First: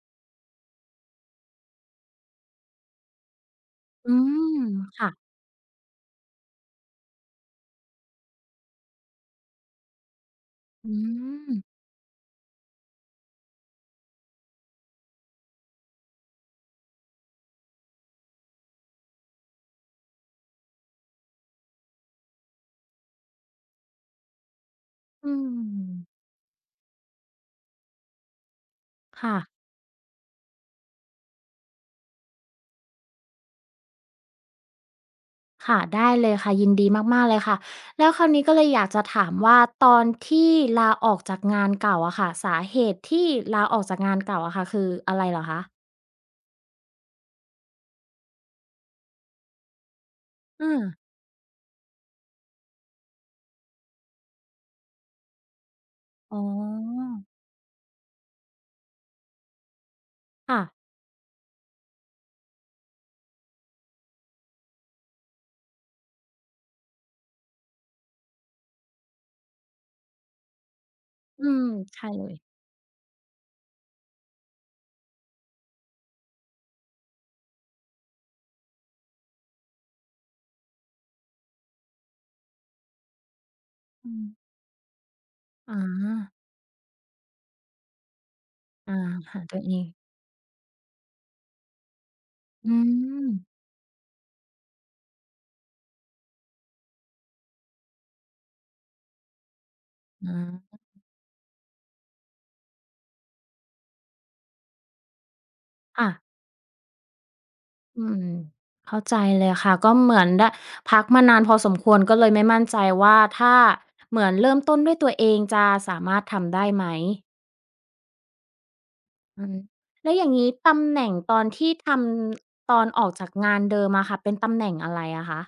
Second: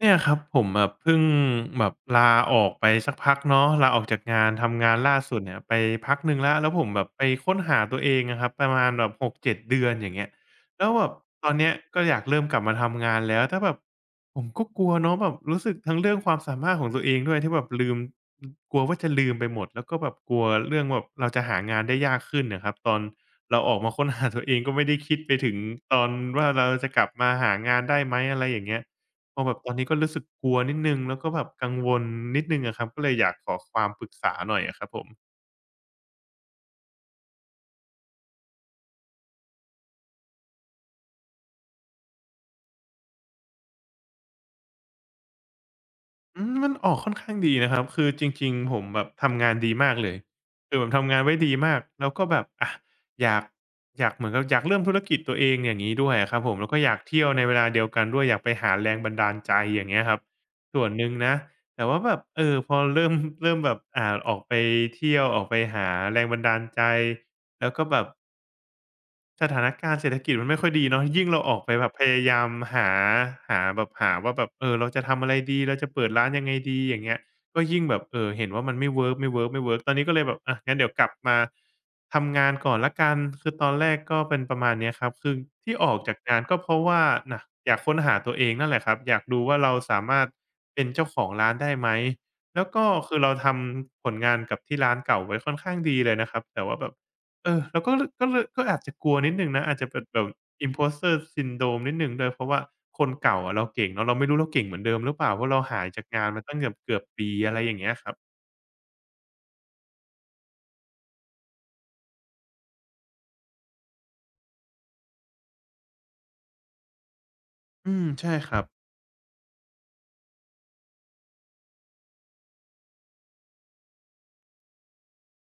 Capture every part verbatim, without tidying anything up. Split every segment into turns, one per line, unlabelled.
เนี่ยครับผมแบบเพิ่งแบบลาออกไปสักพักเนาะลาออก
อื
จากงาน
ม
ทำงาน
ค่ะ
ล่าสุดเนี่ยไปพักหนึ่งแล้วแล้วผมแบบไปค้นหาตัวเองอะครับประมาณแบบหกเจ็ดเจ็ดเดือนอย่างเงี้ยแล้ว
อื
แบบตอน
ม
เนี้ยก็อยากเริ่มกลับมาทำงานแล้วแต่แบบผมก็กลัวเนาะแบบรู้สึกทั้งเรื่องความสามารถของตัวเองด้วยที่แบบลืมอือกลัวว่าจะลืมไปหมดแล้วก็แบบกลัวเรื่องแบบเราจะหางานได้ยากขึ้นน่ะครับตอนเราออกมาค้นหา ตัวเองก็ไม่ได้คิดไป
อื
ถึงตอน
ม
ว่าเราจะกลับมาหางานได้ไหมอะไรอย่างเงี้ย พ
ค่ะ
อแบบตอนนี้ก็รู้สึกกลัวนิดหนึ่งแล้วก็แบบกังวลนิดหนึ่งอะครับก็เลยอยากขอความปรึกษาหน่อยอะครับผม
ค่ะได้เลยค่ะยินดีมากๆเลยค่ะแล้วคราวนี้ก็เลยอยากจะถามว่าตอนที่ลาออกจากงานเก่าอะค่ะสาเหตุที่ลาออกจากงานเก่าอะค่ะคืออะไรเหรอคะ
อืมมันออกค่อนข้างดีนะครับคือจริงๆผมแบบทำงานดีมากเลยคือแบบ
อา
ทำงานไว้ดีมากแล้วก็แบบอะอยากอยากเหมือนกับอยากเริ่มธุรกิจตัวเองอย่างงี้ด้วยอะค
อ๋
รับผมแล้วก็อยาก
อ
เที่ยวในเวลาเดียวกันด้วยอยากไปหาแรงบันดาลใจอย่างเงี้ยครับ
ค่ะ
ส่วนหนึ่งนะแต่ว่าแบบเออพอเริ่มเริ่มแบบอ่าออกไปเที่ยวออกไปหาแรงบันดาลใจแล้วก็แบบ สถานการณ์เศรษฐกิจมันไม่ค่อยดีเนาะยิ่งเรา
อื
ออก
ม
ไปแบบพ
ใช่
ยา
เลย
ยามหาหาแบบหาว่าแบบเออเราจะทำอะไรดีเราจะเปิดร้านยังไงดีอย่างเงี้ยก็ยิ่งแบบเออเห็นว่ามันไม่เวิร์กไม่เวิร์กไม่เวิร์กตอนนี้ก็เลยแบบอะงั้นเดี๋ยวกลับมาทำงานก่อนแล้วกันคือตอนแรก
อื
ก็เป็นป
ม
ระมาณเนี้ยครับคือที่
อา
ออกจากงานก็เพราะว่าน่ะอยากค้นหาตัวเองนั่นแหละครับ
อา
อยากดู
หา
ว่า
ตัวเอ
เรา
ง
สามารถเป็นเจ้าของร้านได้ไหมแล้ว
อื
ก็คือ
ม
เราทำผลงานกับที่ร้านเก่าไว้ค่อนข้างดีเลยนะครับแต่ว่าแบบ เออเราก็ลก็เลยก็อาจจะกลัวนิดหนึ่งนะอาจจะเป็นแบบ
อา
Imposter Syndrome นิดหนึ่งด้วยเพราะว่าคนเก่าอะเราเก่งเนาะเราไม่รู้เราเก่งเหมือนเดิมหรือเปล่าเพราะเราหายจาก
ค่ะ
งานมาตั้งเกือบเกือบปีอะไรอย่างเงี้ยค
อื
รับ
มเข้าใจเลยค่ะก็เหมือนได้พักมานานพอสมควรก็เลยไม่มั่นใจว่าถ้าเหมือนเริ่มต้นด้วยตัวเองจะสามารถทำได้ไหม
อืมใช่ครับ
อืมแล้วอย่างงี้ตำแหน่งตอนที่ทำตอนออกจากงานเดิมอะค่ะเป็นตำแหน่งอะไรอะคะ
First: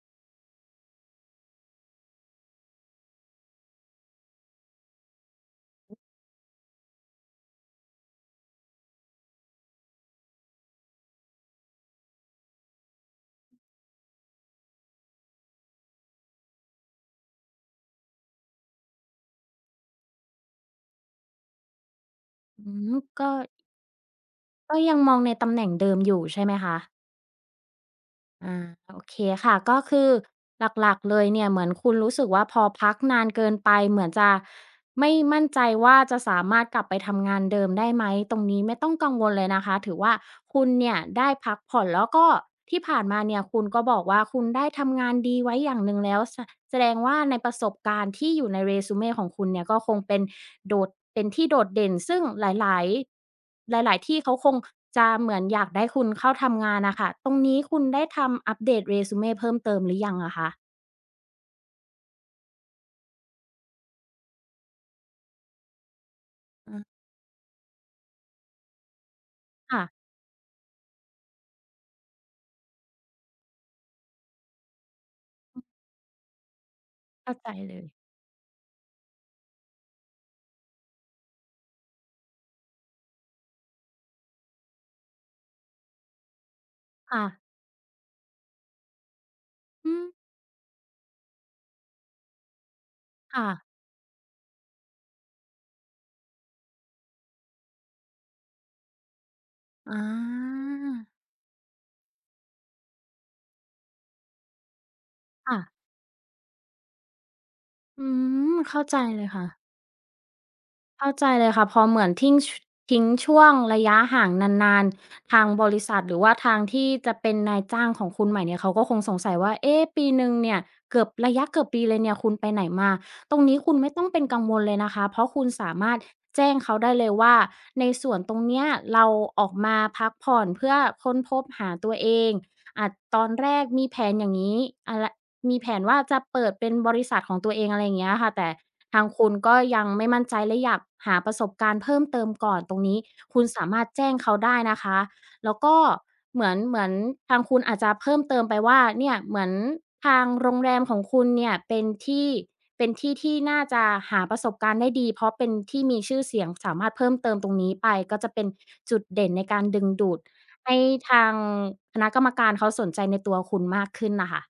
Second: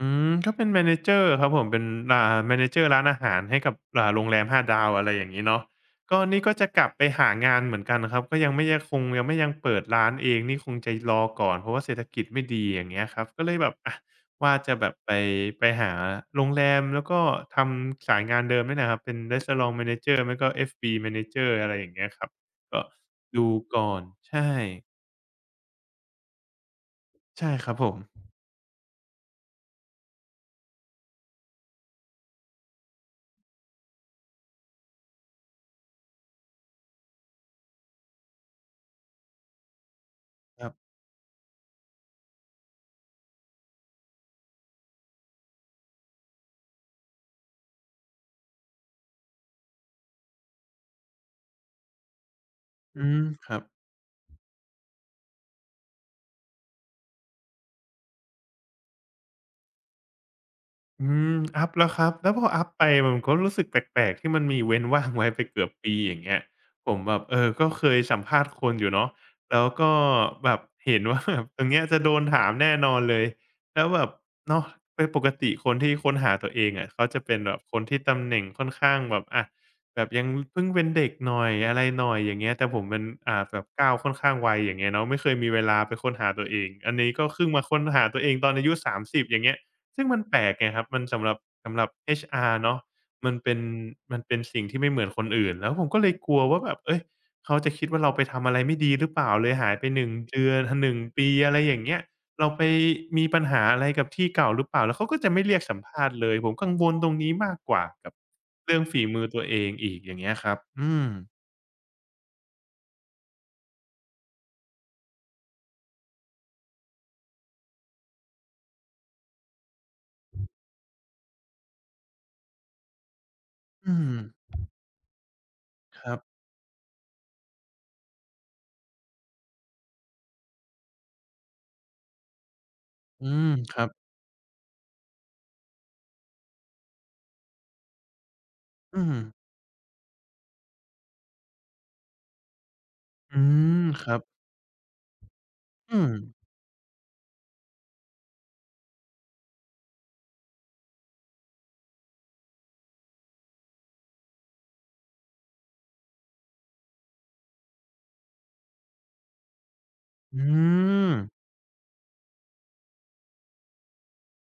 อืมก็เป็นแมเนเจอร์ครับผมเป็นอ่าแมเนเจอร์ร้านอาหารให้กับอ่าโรงแรมห้าดาวอะไรอย่างงี้เนาะก็นี่ก็จะกลับไปหางานเหมือนกันครับก็ยังไม่ยังคงยังไม่ยังเปิดร้านเองนี่คงจะรอก่อนเพราะว่าเศรษฐกิจไม่ดีอย่างเงี้ยครับก็เลยแบบอะว่าจะแบบไปไปหาโรงแรมแล้วก็ทำสายงานเดิมเนี่ยนะครับเป็น Restaurant Manager ไม่ก็ เอฟ บี Manager อะไรอย่างเงี้ยครับ
อื
ก็
มก็
ดูก่อนใช่
ก็ยังมองในตำแหน่งเดิมอยู่ใช่ไหมคะ
ใช่ครับผม
อาโอเคค่ะก็คือหลักๆเลยเนี่ยเหมือนคุณรู้สึกว่าพอพักนานเกินไปเหมือนจะไม่มั่นใจว่าจะสามารถกลับไปทำงานเดิมได้ไหมตรงนี้ไม่ต้องกังวลเลยนะคะถือว่า
ค
คุ
รั
ณ
บ
เนี่ยได้พักผ่อนแล้วก็ที่ผ่านมาเนี่ยคุณก็บอกว่าคุณได้ทำงานดีไว้อย่างหนึ่งแล้วแสแสดงว่าในประสบการณ์ที่อยู่ในเรซูเม ของคุณเนี่ยก็คงเป็นโดดเป็นที่โดดเด่นซึ่งหลาย
อื
ๆ
มครับ
หลายๆที่เขาคงจะเหมือนอยากได้คุณเข้าทำงานน่ะค่ะตรงนี้คุณได้ทำอัปเดต resume เพิ่มเติมหรือยังอะคะ
อืมอัปแล้วครับแล้วพออัปไปผมก็รู้สึกแปลกๆที่มันมีเว้นว่างไว้ไปเกือบปีอย่างเงี้ย
อื
ผมแบบเออก็เคยสัมภาษณ์คนอยู่เนาะแล้ว
ค่ะ
ก็แบบเห็นว่าแบบตรงเนี้ยจะโดนถามแน่นอนเลยแล้วแบบเนาะเป็นปกติคนที่ค้นหาตัวเองอะเขาจะเป็
เข้า
น
ใจ
แบบค
เล
น
ย
ที่ตำแหน่งค่อนข้างแบบอะแบบยังเพิ่งเป็นเด็กหน่อยอะไรหน่อยอย่างเงี้ยแต่ผมมันอ่าแบบก้าวค่อนข้างไวอย่างเงี้ยเนาะไม่เคยมีเวลาไปค้นหาตัวเองอันนี้
ค่ะ
ก็เพิ่งมาค้นหาตัวเองตอนอายุสามสิบอย่างเงี้ย
อื
ซึ่
ม
งมันแปลกไงครับมันสำหรับสำหรับ เอช อาร์ เนาะมัน
ค่ะ
เป็นมันเป็นสิ่งที่ไม่เหมือนคนอื่นแล้วผมก็เลยกลัวว่าแบบเฮ้ยเขาจะคิดว่าเราไปทำอะไรไม่ดีหรือเปล่าเลยหายไปห
อา
นึ่งเดือนหหนึ่งปีอะไรอย่างเงี้ยเราไปมีปัญหาอะไรกับที่เก่าหรือเปล่าแล้วเขาก็จะไม่เรี
ค่ะ
ยกสัมภาษณ์เลยผมกังวลตรงนี้มากกว่า
อื
กับ
ม
เรื่อ
เข้า
ง
ใจ
ฝีมื
เล
อ
ย
ตัว
ค่ะ
เองอีกอย่างเงี้ยครับอืม
เข้าใจเลยค่ะพอเหมือนทิ้งชทิ้งช่วงระยะห่างนานๆทางบริษัทหรือว่าทางที่จะเป็นนายจ้างของคุณใหม่เนี่ยเขาก็คงสงสัยว่าเอ๊ะปีหนึ่งเนี่ยเกือบระยะเกือบปีเลยเนี่ยคุณไปไหนมาตรงนี้คุณไม่
อื
ต้อง
ม
เป็นกังวลเลยนะคะเพราะคุณสามารถ
ครับ
แจ้งเขาได้เลยว่าในส่วนตรงเนี้ยเราออกมาพักผ่อนเพื่อค้นพบหาตัวเองอาจต
อื
อน
ม
แรก
ครั
มี
บ
แผนอย่างนี้อะไรมีแผนว่าจะเปิดเป็นบริษัทของตัวเองอะไรอย่างเงี้ยค่ะแต่ ทา
อื
ง
ม
คุณก็ยังไม่มั่นใจและอยากหาประสบการณ์เพิ่มเติมก่อนตรงนี้
อื
คุณสามา
ม
รถ
ค
แจ้
รั
ง
บ
เขาได้นะคะแล้วก็
อืม
เหมือนเหมือนทางคุณอาจจะเพิ่มเติมไปว่าเนี่ยเหมือนทางโรงแรมของคุณเนี่ยเป็นที่เป็นที่ที่น่าจะหาประสบการณ์ได้ดีเพราะเป็นที่มีชื่อเสียงสามารถเพิ่มเติมตรงนี้ไปก็จะเป็นจุดเด่นในการดึงดูด
อื
ให้
ม
ทางคณะกรรมการเขาสนใจในตัวคุณมากขึ้นน่ะค่ะ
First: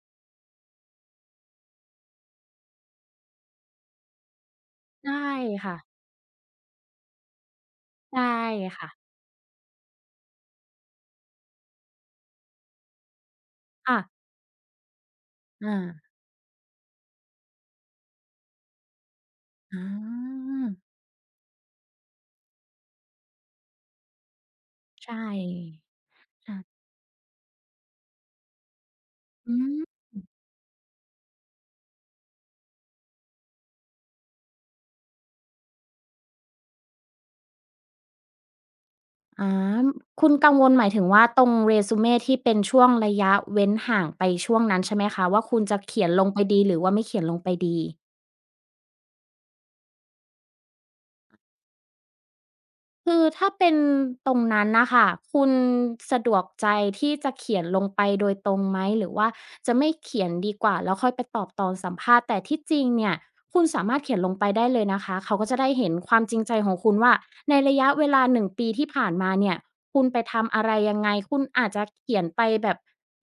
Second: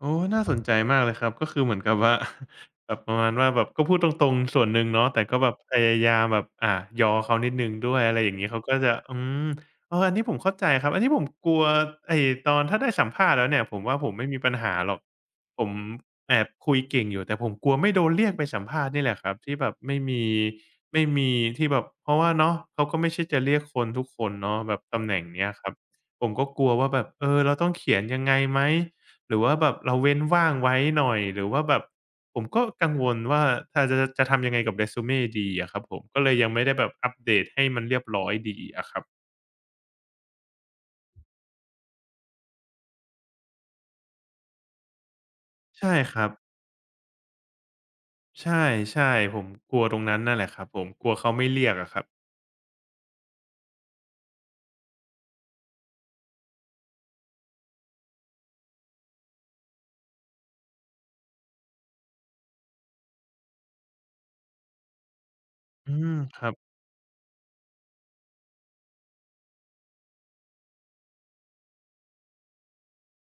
โอ้น่าสนใจมากเลยครับก็คือเหมือนกับว่า แบบประมาณว่าแบบก็พูดตรงๆส่วนหนึ่งเนาะ
ใช่
แต่ก็แบบพ
ค่ะ
ยายามแบบอ่ะยอเขานิดหนึ่งด้วยอะไร
ใช่
อย่างนี้เขาก็จะ
ค่ะ
อืมเอออันนี้ผมเข้าใจครับ อันนี้ผมกลัวไอ้ตอนถ้าได้สัมภาษณ์แล้วเนี่ยผมว่า
ค่ะ
ผมไม่มีปัญหาหรอกผม
อา
แอบคุยเก่งอยู่แต่ผมกลัวไม่โดนเรียกไปสัมภาษณ์นี่แหละครับที่แบบ
อ
ไม่มี
า
ไม่มีที่แบบเพราะว่าเนาะเขาก็ไม่ใช่จะเรียกคนทุกคนเนาะแบบตำแห
ใช่
น่งเนี้ยครับผมก็
ค่ะ
กลัวว่าแบบเออเราต้องเขียนยังไงไหม หรือว่า
อื
แบบเรา
ม
เว้นว่างไว้หน่อยหรือว่าแบบผมก็กังวลว่าถ้าจะจะทำยังไงกับเร e s เม e ดีอะครับผมก็เลยยังไม่ได้แบบอัปเดตให้มันเรียบร้อยดีอะครับ
อาคุณกังวลหมายถึงว่าตรงเรซูเมที่เป็นช่วงระยะเว้นห่างไปช่วงนั้นใช่ไหมคะว่าคุณจะ
ใช่
เขียน
ค
ล
รั
ง
บ
ไปดีหรือว่าไม่เขียนลงไปดี
ใช่ใช่ผมกลัวตรงนั้นนั่นแหละครับผมกลัวเขาไม่เรียกอะครับ
คือถ้าเป็นตรงนั้นนะคะคุณสะดวกใจที่จะเขียนลงไปโดยตรงไหมหรือว่าจะไม่เขียนดีกว่าแล้วค่อยไปตอบตอนสัมภาษณ์แต่ที่จริงเนี่ยคุณสามารถเขียนลงไปได้เลยนะคะเขาก็จะได้เห็
อื
น
ม
ความจ
ค
ริง
รั
ใจ
บ
ของคุณว่าในระยะเวลาหนึงปีที่ผ่านมาเนี่ยคุณไปทำอะไรยังไงคุณอาจจะเขียนไปแบบ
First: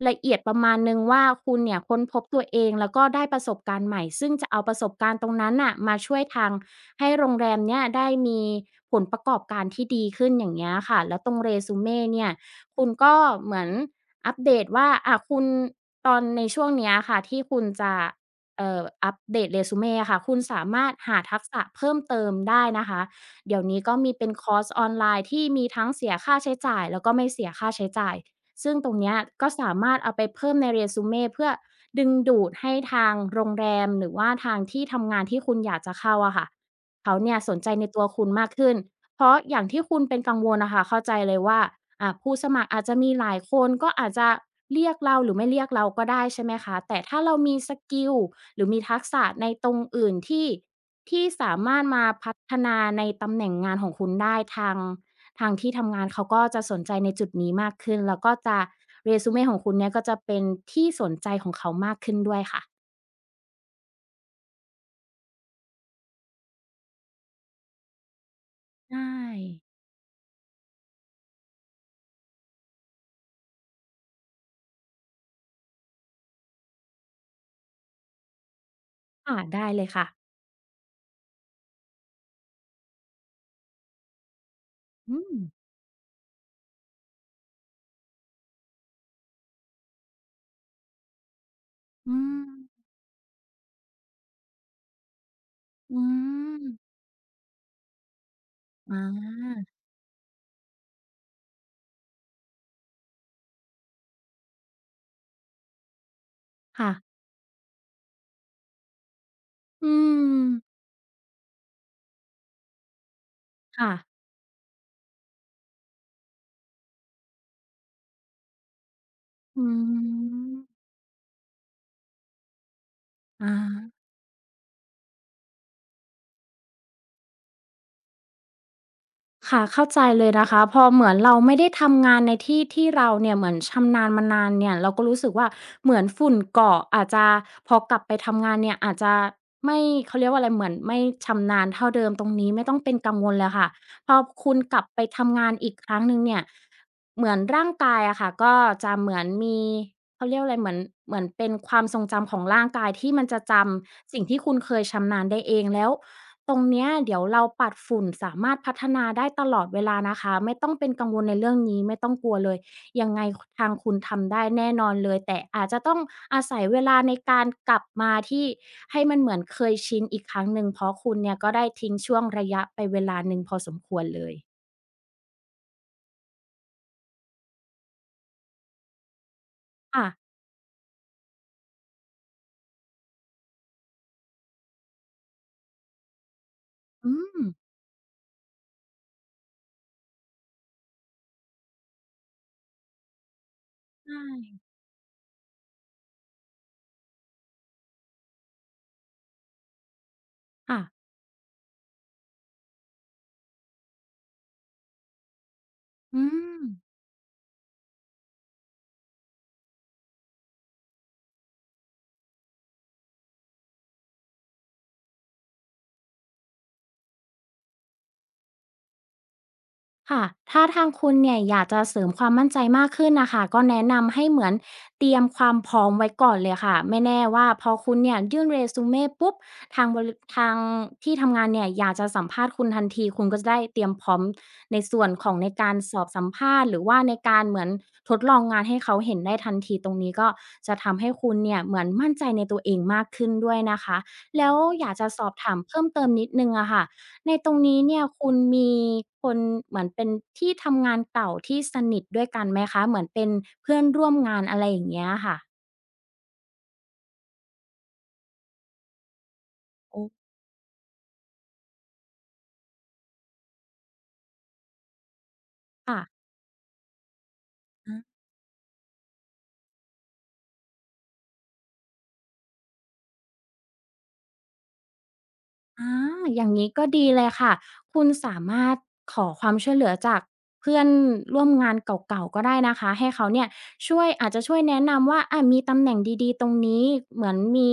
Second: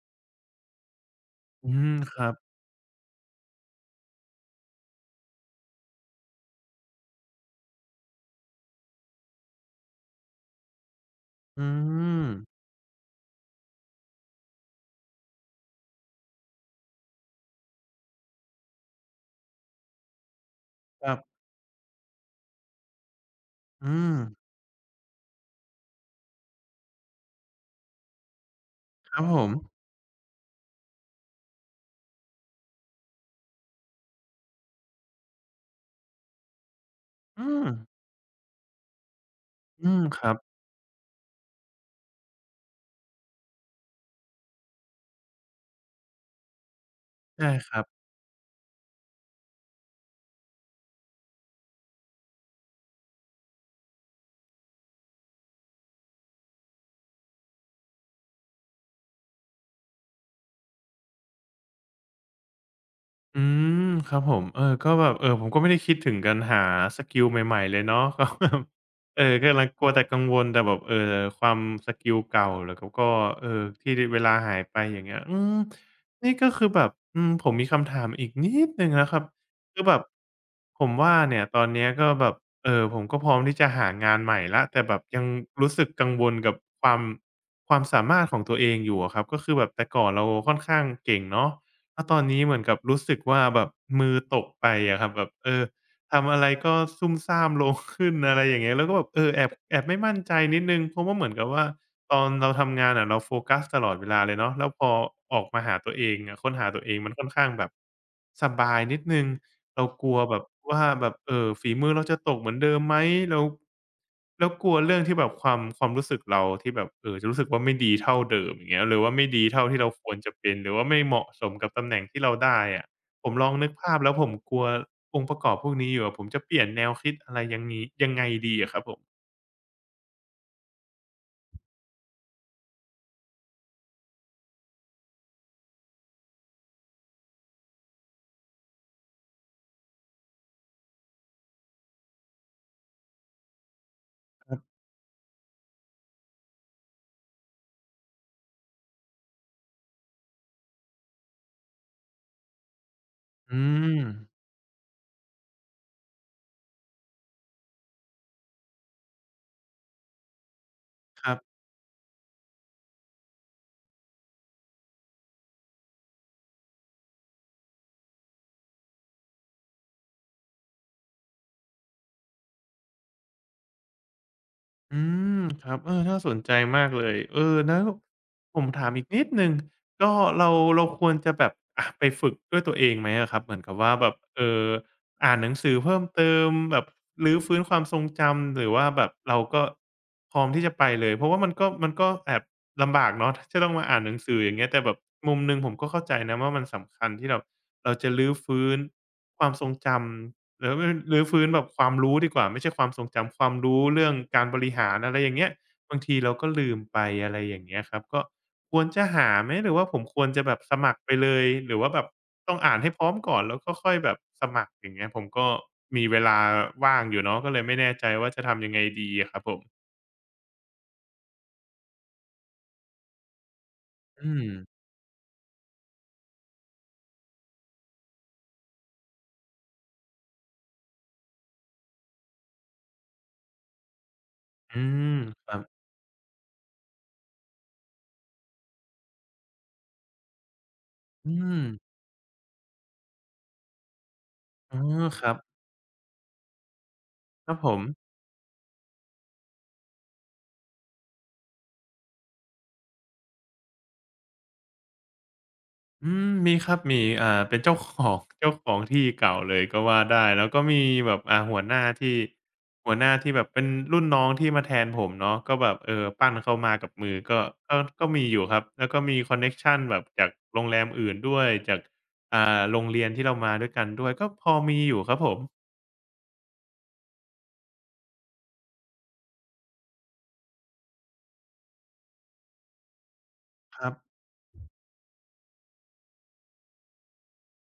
ละเอียดประมาณหนึ่งว่าคุณ
อื
เนี่ย
ม
ค้น
ค
พบ
รับ
ตัวเองแล้วก็ได้ประสบการณ์ใหม่ซึ่งจะเอาประสบการณ์ตรงนั้นน่ะมาช่วยทาง ให้โรงแรมเนี่ยได้มีผลประกอบการที่ดีขึ้นอย่างเงี้ยค่ะแล้วตรง
อื
resume เม่เนี่
ม
ยคุณก็เหมือนอัปเดตว่าอ่าคุณตอนในช่วงเนี้ยค่ะที่คุณจะเอ่ออัปเดต resume อะค่ะคุณสามารถ
ครั
หาทั
บ
กษะเพิ่มเติมได้นะคะเดี๋ยวนี้ก็
อื
มี
ม
เป็นคอร์สออนไลน์ที่มีทั้งเสียค่าใช้จ่ายแล้วก็ไม่เสียค่าใช้จ่ายซึ่งตรง
ค
เนี้ย
รับผ
ก็
ม
สามารถเอาไปเพิ่มใน เรซูเมเพื่อดึงดูดให้ทางโรงแรมหรือว่าทางที่ทำงานที่คุณอยากจะเข้าอะค่ะ เขาเนี่ย
อื
สน
ม
ใจในตัวคุณมากขึ้นเพราะอย่างที่
อื
คุ
ม
ณเป็
ค
น
รั
กั
บ
งวลน่ะคะเข้าใจเลยว่าอ่าผู้สมัครอาจจะมีหลายคนก็อาจจะเรียกเราหรือไม่เรียกเราก็ได้ใช่ไหมคะแต่ถ้าเรา
ใช่
มี
ค
ส
รับ
กิลหรือมีทักษะในตรงอื่นที่ที่สามารถมาพัฒนาในตำแหน่งงานของคุณได้ทางทางที่ทำงานเขาก็จะสนใจในจุดนี้มากขึ้นแล้วก็จะเรซูเมของคุณเนี่ยก็จะเป็นที่สนใจของเขามากขึ้นด้วยค่ะ
อืมครับผมเออก็แบบเออผมก็ไม่ได้คิดถึงการหาสกิลใหม่ๆเลยเนาะ ก็แบบเอ
ได้
อกำลังกลัวแต่กังวลแต่แบบเอ่อความสกิลเก่าแล้วก็เอ่อที่เวลาหายไปอย่างเงี้ยอืมนี่ก็คือแบบอืมผมมีคำถามอีกนิดหนึ่งนะครับ
ค่ะได้
คื
เล
อ
ย
แบบ
ค่ะ
ผมว่าเนี่ยตอนเนี้ยก็แบบเอ่อผมก็พร้อมที่จะหางานใหม่แล้วแต่แบบ
อื
ยัง
ม
รู้สึกกังวลกับความความสามารถของตัวเองอยู่อะครับก็คือแบบแต่ก่อนเราค่อนข้างเก่งเนาะ ถ้าต
อื
อนนี้
ม
เหมือนกับรู้สึกว่าแบบมือตกไปอะครับแบบเออ
อื
ทำอะไร
ม
ก็ซุ่มซ่ามลง ขึ้นอะไรอย่างเงี้ยแล้วก็แบบเออแอบ
อา
แอบไม่มั่นใจนิดหนึ่งเพราะว่าเหมือนกับว่า ตอนเราทำงานอะเราโฟกัสตลอดเวลาเลยเนาะแล้วพอออกมาหาตัวเองอะค้นหาตัวเอ
ค่ะ
งมันค่อนข้างแบบสบายนิดหนึ่งเรา
อื
กลัวแบ
ม
บว่าแบบเอ่อฝีมือเราจะตกเหมือนเดิมไหมเรา
ค่ะ
แล้วกลัวเรื่องที่แบบความความรู้สึกเราที่แบบเอ่อจะรู้สึกว่าไม่ดีเท่าเดิมอย่างเงี้ยหรือว่าไม่ดีเท่า
อื
ที่เราควรจะเป็นหรือ
ม
ว่าไม่เหมาะสมกับตำแหน่งที่เราได้อะผมลอ
อา
งนึกภาพแล้วผมกลัวองค์ประกอบพวกนี้อยู่อะผมจะเปลี่ยนแนวคิดอะไรยังงี้ยังไงดีอะครับผม
ค่ะเข้าใจเลยนะคะพอเหมือนเราไม่ได้ทำงานในที่ที่เราเนี่ยเหมือนชำนาญมานานเนี่ยเราก็รู้สึกว่าเหมือนฝุ่นเกาะอาจจะพอกลับไปทำงานเนี่ยอาจจะไม่เขาเรียกว่าอะไรเหมือนไม่ชำนาญเท่าเดิมตรงนี้ไม่ต้องเป็นกังวลเลยค่ะพอคุณกลับไปทำงานอีกครั้งหนึ่งเนี่ยเหมือนร่างกายอะค่ะก็จะเหมือนมีเขาเรียกว่าอะไรเหมือนเหมือนเป็นความทรงจำของร่างกายที่มันจะจ
อืม
ำสิ่งที่คุณเคยชำนาญได้เองแล้ว ตรงเนี้ยเดี๋ยวเราปัดฝุ่นสามารถพัฒนาได้ตลอดเวลานะคะไม่ต้องเป็นกังว
ค
ล
รั
ใน
บ
เรื่องนี้ไม่ต้องกลัวเลยยังไงทางคุณทำได้แน่นอนเลยแต่อาจจะต้องอาศัยเวลาในการกลับมาที่ให้มันเหมือนเคยชินอีกครั้งหนึ่งเพราะคุณเนี่ยก็ได้ทิ้งช่วงระยะไปเวลาหนึ่งพอสมควรเลย
อืมครับเออน่าสนใจมากเลยเออแล้วผมถามอีกนิดหนึ่งก็
ค่ะ
เราเราควรจะแบบอะไปฝึกด้วยตัวเองไหมอะครับเหมือนกับว่าแบบเอ่ออ่านหนังสือเพิ่มเติมแบบ
อื
รื้อ
ม
ฟื้นความทรงจำหรือว่าแบบเราก็พร้อมที่จะไปเลยเพราะว่ามันก็มันก็แอบลำบากเนาะที่ต้องมาอ่าน
ใช
หนังสืออย่าง
่
เงี้ยแต่แบบมุมหนึ่งผมก็เข้าใจนะว่ามันสำคัญที่แบบเราจะรื้อฟื้นความทรงจำ หรือ
ค่ะ
ไม่รื้อฟื้นแบบความรู้ดีกว่าไม่ใช่ความทรงจำความรู้เรื่องการบริหารอะไรอย่างเงี้ยบางที
อื
เราก็
ม
ลืมไปอะไรอย่างเงี้ยครับก็ควรจะหาไหมหรือว่าผมควรจะแบบสมัครไปเลยหรือว่าแบบต้องอ่านให้พร้อมก่อนแล้วก็ค่อยแบบสมัครอย่างเงี้ยผมก็มีเวลาว่างอยู่เนาะก็เลยไม่แน่ใจว่าจะทำยังไงดีอะครับผม
ค่ะถ้าทางคุณเนี่ยอยากจะเสริมความมั่นใจมากขึ้นนะคะ ก็แนะนำให้
อื
เห
ม
มือนเตรียมความพร้อมไว้ก่อนเลยค่ะไม่แน่ว่าพอคุณเนี่ยยื่น เรซูเม่ ปุ๊บทางบริทางที่ทำงานเนี่ยอยากจะสัมภาษณ์คุณทันทีคุณก็จะได้เตรียมพร้อมใน
อื
ส่วน
ม
ของ
ค
ใน
รั
การ
บ
สอบสัมภาษณ์หรือว่าในการเหมือนทดลองงานให้เขาเห็นได้ทันทีตรงนี้ก็จะทำให้
อื
คุณเนี่ย
ม
เหมือนมั่นใจในตัวเองมากขึ้นด้วยนะคะแล้ว
อ๋อ
อยากจะส
ค
อ
รั
บ
บ
ถามเพิ่มเติมนิดนึงอะค่ะ ใน
ค
ตร
รับ
ง
ผม
นี้เนี่ยคุณมีคนเหมือนเป็นที่ทำงานเก่าที่สนิทด้วยกันไหมคะเหมือนเป็นเพื่อนร่วมงานอะไรอย่างเงี้ยค่ะ
อืมมีครับมีอ่าเป็นเจ้าของ เจ้าของที่เก่าเลยก็
โอ
ว่า
้
ได้แล้วก็มีแบบอ่าหัวหน้าที่หัวหน้าที่แบบเป็นรุ่นน้องที่มาแทนผมเนาะก็แบบเอ
ค่ะ
อปั้นเขามากับมือก็ก็
อา
ก็มีอยู่ครับแล้วก็มีคอนเน็กชันแบบจากโรงแรมอื่นด้วยจากอ่าโรงเรียนที่เรามาด้วยกันด้วยก็พอมีอยู่ครับผม
อาอย่างงี้ก็ดีเลยค่ะคุณสามารถขอความช่วยเหลือจากเพื่อนร่วมงานเก่าๆก็ได้นะคะให้เขาเนี่ย
ครับ
ช่วยอาจจะช่วยแนะนำว่าอามีตำแหน่งดีๆตรงนี้เหมือนมี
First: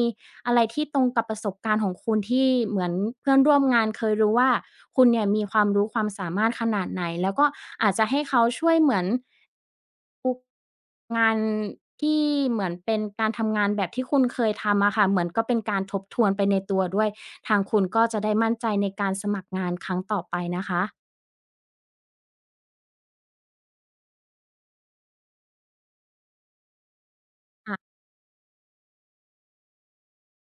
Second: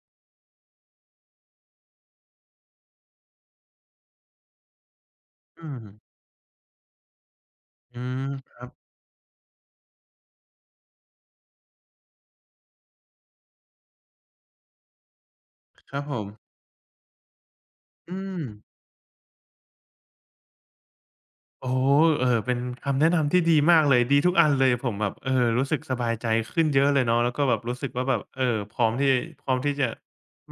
อะไรที่ตรงกับประสบการณ์ของคุณที่เหมือนเพื่อนร่วมงานเคยรู้ว่าคุณเนี่ยมีความ
อื
รู้ความ
ม
สามารถขนาดไหนแล้วก็อาจ
อื
จะให้
ม
เขา
ครับ
ช่วยเหมือน งานที่เหมือนเป็นการทำงานแบบที่คุณเคยทำอะค่ะเหมือนก็เป็นการ
ค
ท
รับ
บ
ผ
ท
ม
วนไปในตัวด้วยทางคุณก็
อื
จะได้
ม
มั่นใจในการสมัครงานครั้งต่อไปนะคะ
โอ้เออเป็นคำแนะนำที่ดีมากเลย ดีทุกอันเลย ผมแบบเออรู้สึกสบายใจขึ้นเยอะเลยเนาะแล้วก็แบบรู้สึก
ค่ะ
ว่าแบบเออพร้อมที่พร้อมที่จะ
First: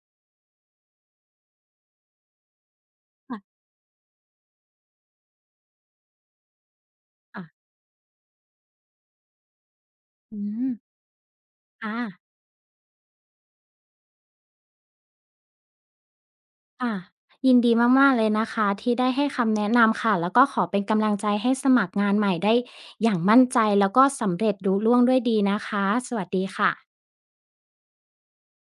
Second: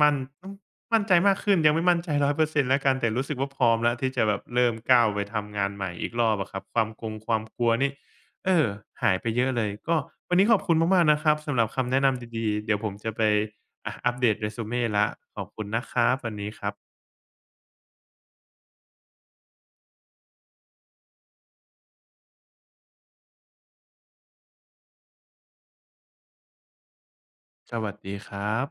มั่นอือมั่นใจมากขึ้นยังไม่มั่นใจร้อยเปอร์เซ็นต์แล้วกันแต่รู้สึกว่า
ค่ะ
พร้อมแล้วที่จะแบบเริ่มก้าวไปทำงานใหม่อีกรอบอะครับความกงความกลั
ค่ะ
วนี่เออหายไปเยอะเลยก็วัน
อื
นี้ขอบคุ
ม
ณมากๆนะครับสำหรับคำ
ค่ะ
แนะนำดีๆเดี๋ยวผมจะไปอะอัปเดต resume แล้วขอบคุณนะครับวันนี้ครั
ค่ะ
บ
ยินดีมากๆเลยนะคะที่ได้ให้คำแนะนำค่ะแล้วก็ขอเป็นกำลังใจให้สมัครงานใหม่ได้อย่างมั่นใจแล้วก็สำเร็จรุล่วงด้วยดีนะคะสวัสดีค่ะ
สวัสดีครับ